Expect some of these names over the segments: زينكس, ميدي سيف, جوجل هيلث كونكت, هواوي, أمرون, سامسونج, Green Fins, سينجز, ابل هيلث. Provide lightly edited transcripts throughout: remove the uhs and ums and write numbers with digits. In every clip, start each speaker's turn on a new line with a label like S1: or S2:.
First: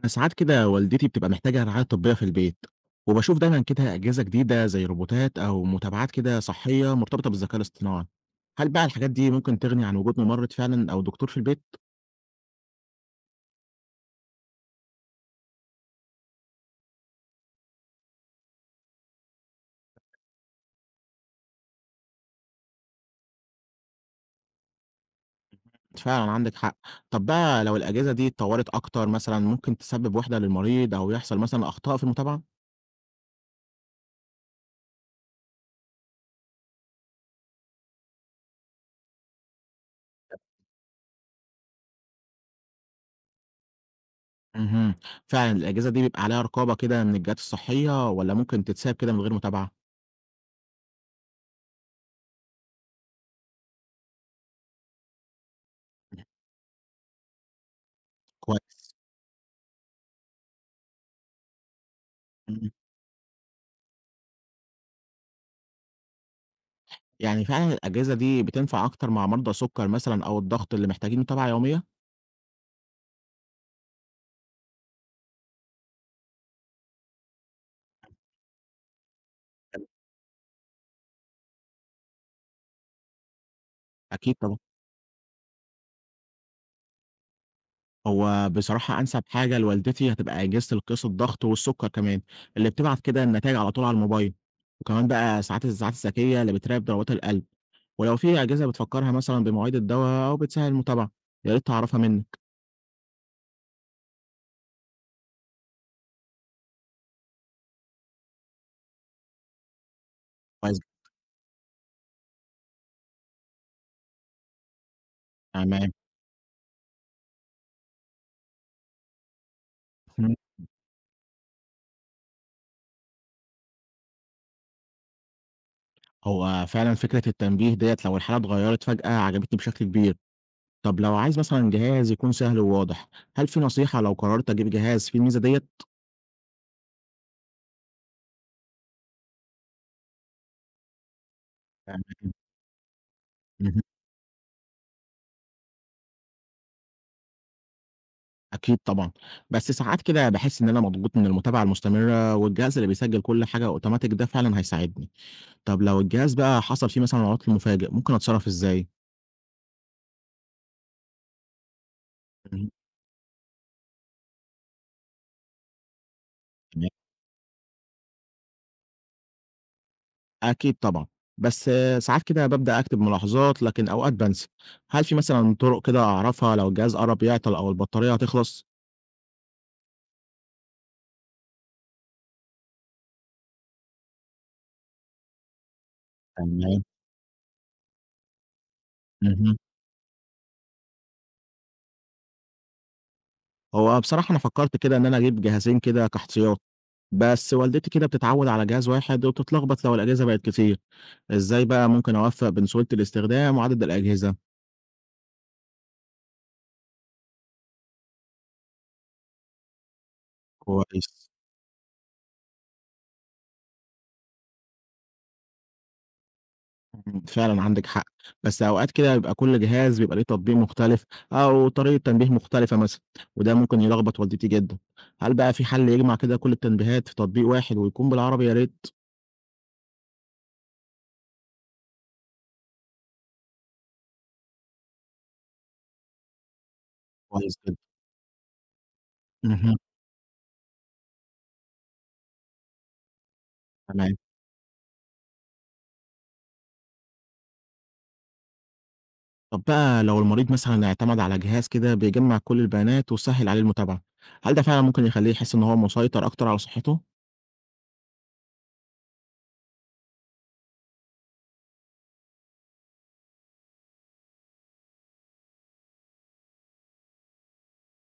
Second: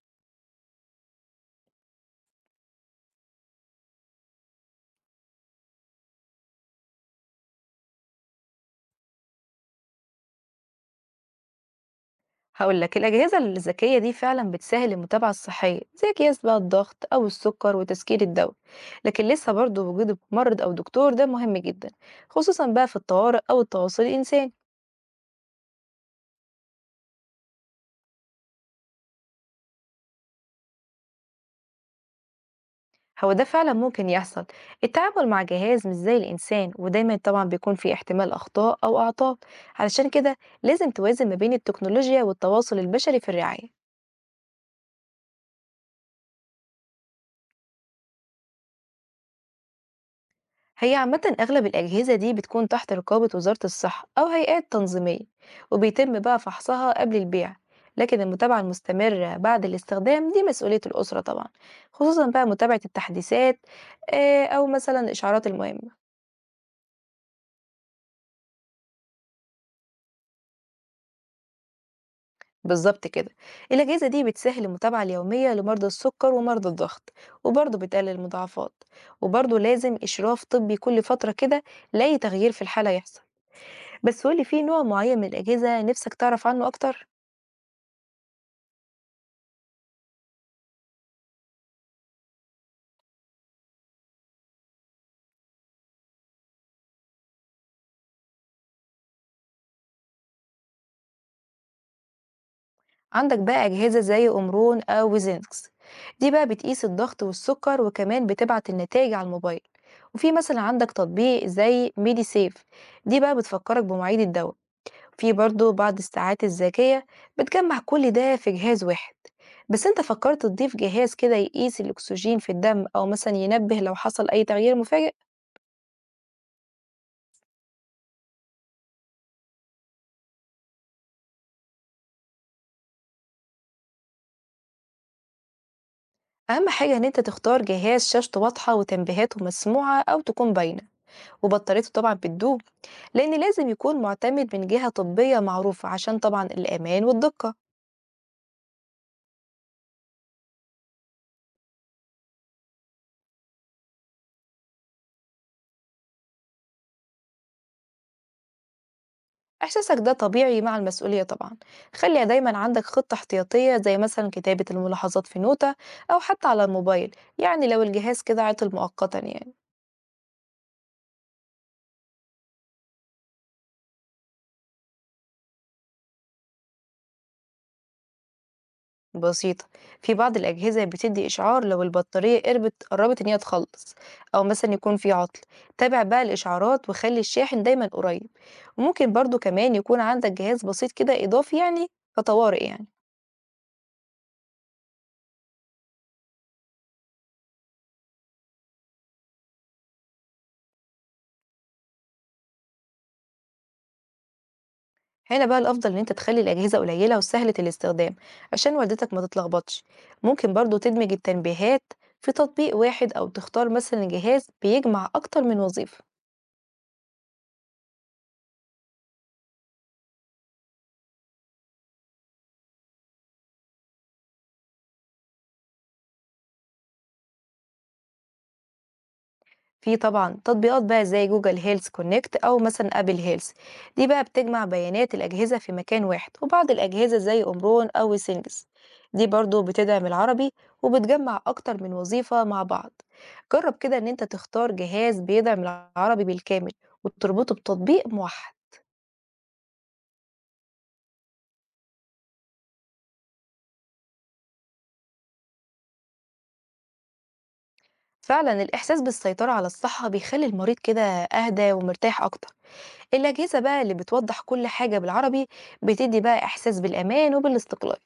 S1: أنا ساعات كده والدتي بتبقى محتاجة رعاية طبية في البيت، وبشوف دايما كده أجهزة جديدة زي روبوتات أو متابعات كده صحية مرتبطة بالذكاء الاصطناعي. هل بقى الحاجات دي ممكن تغني عن وجود ممرض فعلا أو دكتور في البيت؟
S2: هقول لك الأجهزة الذكية دي فعلا بتسهل المتابعة الصحية زي قياس بقى الضغط أو السكر وتسكير الدواء. لكن لسه برضه وجود ممرض أو دكتور ده مهم جدا، خصوصا بقى في الطوارئ أو التواصل الإنساني.
S1: فعلا عندك حق. طب بقى لو الأجهزة دي اتطورت أكتر مثلا ممكن تسبب وحدة للمريض أو يحصل مثلا أخطاء في المتابعة؟
S2: هو ده فعلا ممكن يحصل، التعامل مع جهاز مش زي الإنسان ودايما طبعا بيكون في احتمال أخطاء أو أعطال. علشان كده لازم توازن ما بين التكنولوجيا والتواصل البشري في الرعاية.
S1: امم فعلا الأجهزة دي بيبقى عليها رقابة كده من الجهات الصحية ولا ممكن تتساب كده من غير متابعة؟
S2: هي عامة أغلب الأجهزة دي بتكون تحت رقابة وزارة الصحة أو هيئات تنظيمية، وبيتم بقى فحصها قبل البيع. لكن المتابعة
S1: كويس.
S2: المستمرة بعد الاستخدام دي مسؤولية الأسرة طبعا، خصوصا بقى متابعة التحديثات، آه، أو مثلا الإشعارات المهمة.
S1: يعني فعلًا الأجهزة دي بتنفع أكتر مع مرضى السُكّر مثلًا أو الضغط اللي محتاجين متابعة يومية؟
S2: بالظبط كده، الأجهزة دي بتسهل المتابعة اليومية لمرضى السكر ومرضى الضغط، وبرضه بتقلل المضاعفات. وبرضه لازم إشراف طبي كل فترة كده لأي تغيير في الحالة يحصل. بس
S1: أكيد
S2: قولي،
S1: طبعًا.
S2: في نوع معين من الأجهزة نفسك تعرف عنه أكتر؟
S1: هو بصراحة أنسب حاجة لوالدتي هتبقى أجهزة القياس الضغط والسُكّر كمان، اللي بتبعت كده النتايج على طول على الموبايل، وكمان بقى ساعات الذكية اللي بتراقب ضربات القلب، ولو في أجهزة بتفكّرها مثلًا بمواعيد الدوا أو بتسهّل المتابعة، يا ريت أعرفها منِّك.
S2: عندك بقى أجهزة زي أمرون أو زينكس، دي بقى بتقيس الضغط والسكر وكمان بتبعت النتائج على الموبايل. وفي مثلا
S1: كويس،
S2: عندك تطبيق زي ميدي سيف، دي بقى بتفكرك بمواعيد الدواء. في برضو
S1: تمام.
S2: بعض الساعات الذكية بتجمع كل ده في جهاز واحد. بس انت
S1: إمم.
S2: فكرت تضيف جهاز كده يقيس الأكسجين في الدم أو مثلا ينبه لو حصل أي تغيير مفاجئ؟
S1: هو فعلًا فكرة التنبيه ديّة لو الحالة اتغيّرت فجأة عجبتني بشكل كبير. طب لو عايز مثلًا جهاز يكون سهل وواضح، هل في نصيحة لو قررت أجيب جهاز فيه الميزة ديّة؟
S2: أهم حاجة إن انت تختار جهاز شاشته واضحة وتنبيهاته مسموعة أو تكون باينة، وبطاريته طبعا بتدوب، لأن لازم
S1: اهم،
S2: يكون معتمد من جهة طبية معروفة عشان طبعا الأمان والدقة.
S1: أكيد طبعًا، بس ساعات كده باحس إن أنا مضغوط من المتابعة المستمرة، والجهاز اللي بيسجل كل حاجة أوتوماتيك ده فعلًا هيساعدني. طب لو الجهاز بقى حصل فيه مثلًا عطل مفاجئ، ممكن أتصرف إزاي؟
S2: إحساسك ده طبيعي مع المسؤولية طبعا. خلي دايما
S1: اهم،
S2: عندك خطة احتياطية زي مثلا كتابة الملاحظات في نوتة، أو حتى على
S1: تمام،
S2: الموبايل، يعني لو الجهاز كده عطل مؤقتا يعني.
S1: أكيد طبعًا، بس آه، ساعات كده بابدأ أكتب ملاحظات، لكن أوقات بانسى. هل في مثلًا طرق كده أعرفها لو الجهاز قرب يعطل أو البطارية هتخلص؟
S2: بسيطة، في بعض الأجهزة بتدي إشعار لو البطارية قربت إن هي تخلص، أو مثلا يكون في عطل. تابع بقى
S1: تمام،
S2: الإشعارات وخلي الشاحن دايما قريب. وممكن برضو
S1: اهم.
S2: كمان يكون عندك جهاز بسيط كده إضافي يعني، كطوارئ يعني.
S1: هو بصراحة أنا فكّرت كده إن أنا أجيب جهازين كده كاحتياط، بس والدتي كده بتتعوّد على جهاز واحد وبتتلخبط لو الأجهزة بقت كتير، إزاي بقى ممكن أوفّق بين سهولة الاستخدام وعدد الأجهزة؟
S2: هنا بقى الأفضل إن أنت تخلي الأجهزة قليلة وسهلة الاستخدام، عشان والدتك ما تتلخبطش. ممكن برضو تدمج
S1: كويس،
S2: التنبيهات في تطبيق واحد، أو تختار مثلا جهاز بيجمع أكتر من وظيفة.
S1: إمم، فعلًا عندِك حق، بس أوقات كده بيبقى كل جهاز بيبقى ليه تطبيق مختلف أو طريقة تنبيه مختلفة مثلًا، وده ممكن يلخبط والدتي جدًا، هل بقى في حل يجمع كده كل التنبيهات في تطبيق واحد ويكون بالعربي يا ريت؟
S2: في طبعا تطبيقات بقى زي جوجل هيلث كونكت او مثلا ابل هيلث، دي بقى بتجمع بيانات الاجهزه في مكان واحد. وبعض الاجهزه زي
S1: كويس جدًا،
S2: امرون او سينجز دي برضو
S1: اهم،
S2: بتدعم العربي، وبتجمع اكتر من وظيفه مع بعض. جرب كده ان
S1: تمام.
S2: انت تختار جهاز بيدعم العربي بالكامل وتربطه بتطبيق موحد.
S1: طب بقى لو المريض مثلا اعتمد على جهاز كده بيجمع كل البيانات وسهل عليه المتابعة، هل ده فعلا ممكن يخليه يحس إن هو مسيطر أكتر على صحته؟
S2: فعلا الاحساس بالسيطره على الصحه بيخلي المريض كده اهدى ومرتاح اكتر. الاجهزه بقى اللي بتوضح كل حاجه بالعربي بتدي بقى احساس بالامان وبالاستقلال.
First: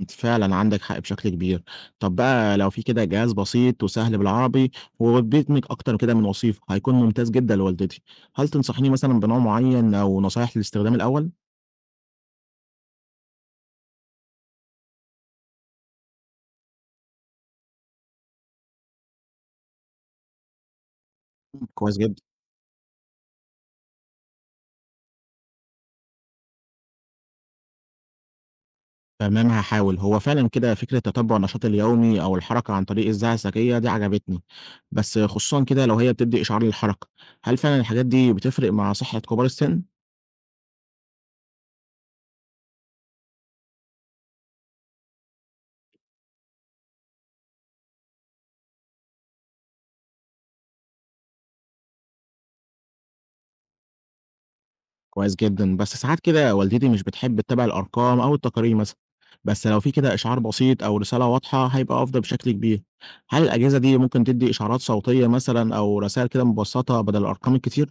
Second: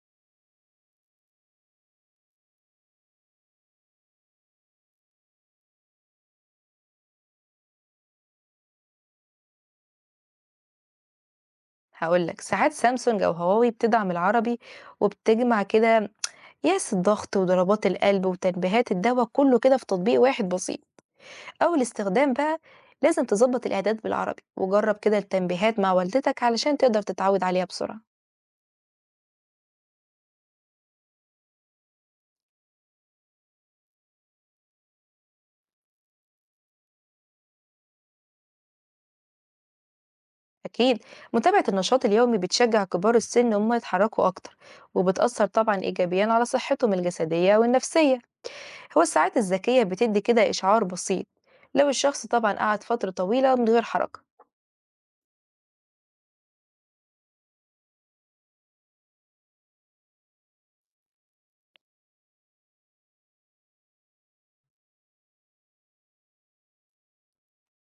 S1: أنت فعلا عندك حق بشكل كبير، طب بقى لو في كده جهاز بسيط وسهل بالعربي وبيدمج أكتر كده من وصيفة هيكون ممتاز جدا لوالدتي، هل تنصحيني مثلا بنوع معين أو نصايح للاستخدام الأول؟
S2: هاقول لك، ساعات سامسونج أو هواوي بتدعم العربي، وبتجمع كده قياس الضغط وضربات القلب وتنبيهات الدوا كله كده في تطبيق واحد بسيط. أول
S1: كويس جدا.
S2: استخدام بقى لازم تضبط الإعداد بالعربي، وجرب كده التنبيهات مع والدتك علشان تقدر تتعود عليها بسرعة.
S1: تمام هاحاول، هو فعلًا كده فكرة تتبُّع النشاط اليومي أو الحركة عن طريق الذاعة الذكية دي عجبتني، بس خصوصًا كده لو هي بتدّي إشعار للحركة، هل فعلًا الحاجات دي بتفرق مع صحة كبار السن؟
S2: أكيد، متابعة النشاط اليومي بتشجع كبار السن إن هم يتحركوا أكتر، وبتأثر طبعا إيجابيا على صحتهم الجسدية والنفسية. هو الساعات الذكية بتدي كده إشعار بسيط لو الشخص طبعا قعد فترة طويلة من غير حركة.
S1: كويس جدًا، بس ساعات كده والدتي مش بتحب تتابع الأرقام أو التقارير مثلًا، بس لو في كده إشعار بسيط أو رسالة واضحة هيبقى أفضل بشكل كبير، هل الأجهزة دي ممكن تدّي إشعارات صوتية مثلًا أو رسايل كده مبسطة بدل الأرقام الكتير؟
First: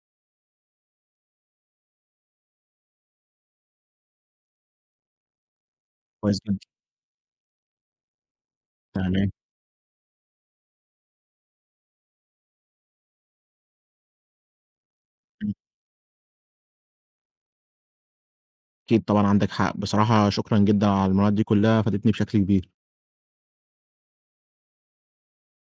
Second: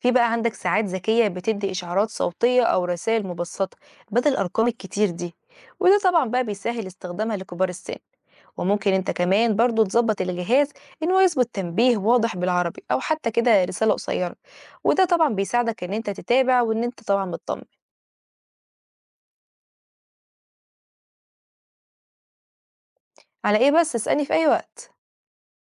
S2: في بقى عندك ساعات ذكية بتدي إشعارات صوتية أو رسائل مبسطة بدل الأرقام الكتير دي، وده طبعا
S1: كويس
S2: بقى
S1: جدًا،
S2: بيسهل استخدامها لكبار السن. وممكن انت
S1: تمام،
S2: كمان برضو تظبط الجهاز انه يظبط تنبيه واضح بالعربي او حتى كده رسالة قصيرة، وده طبعا
S1: إمم،
S2: بيساعدك ان انت تتابع وان انت طبعا مطمن.
S1: أكيد طبعًا عندك حق، بصراحة شكرًا جدًا على المعلومات دي كلها فادتني بشكل كبير.
S2: على ايه بس، اسألني في اي وقت.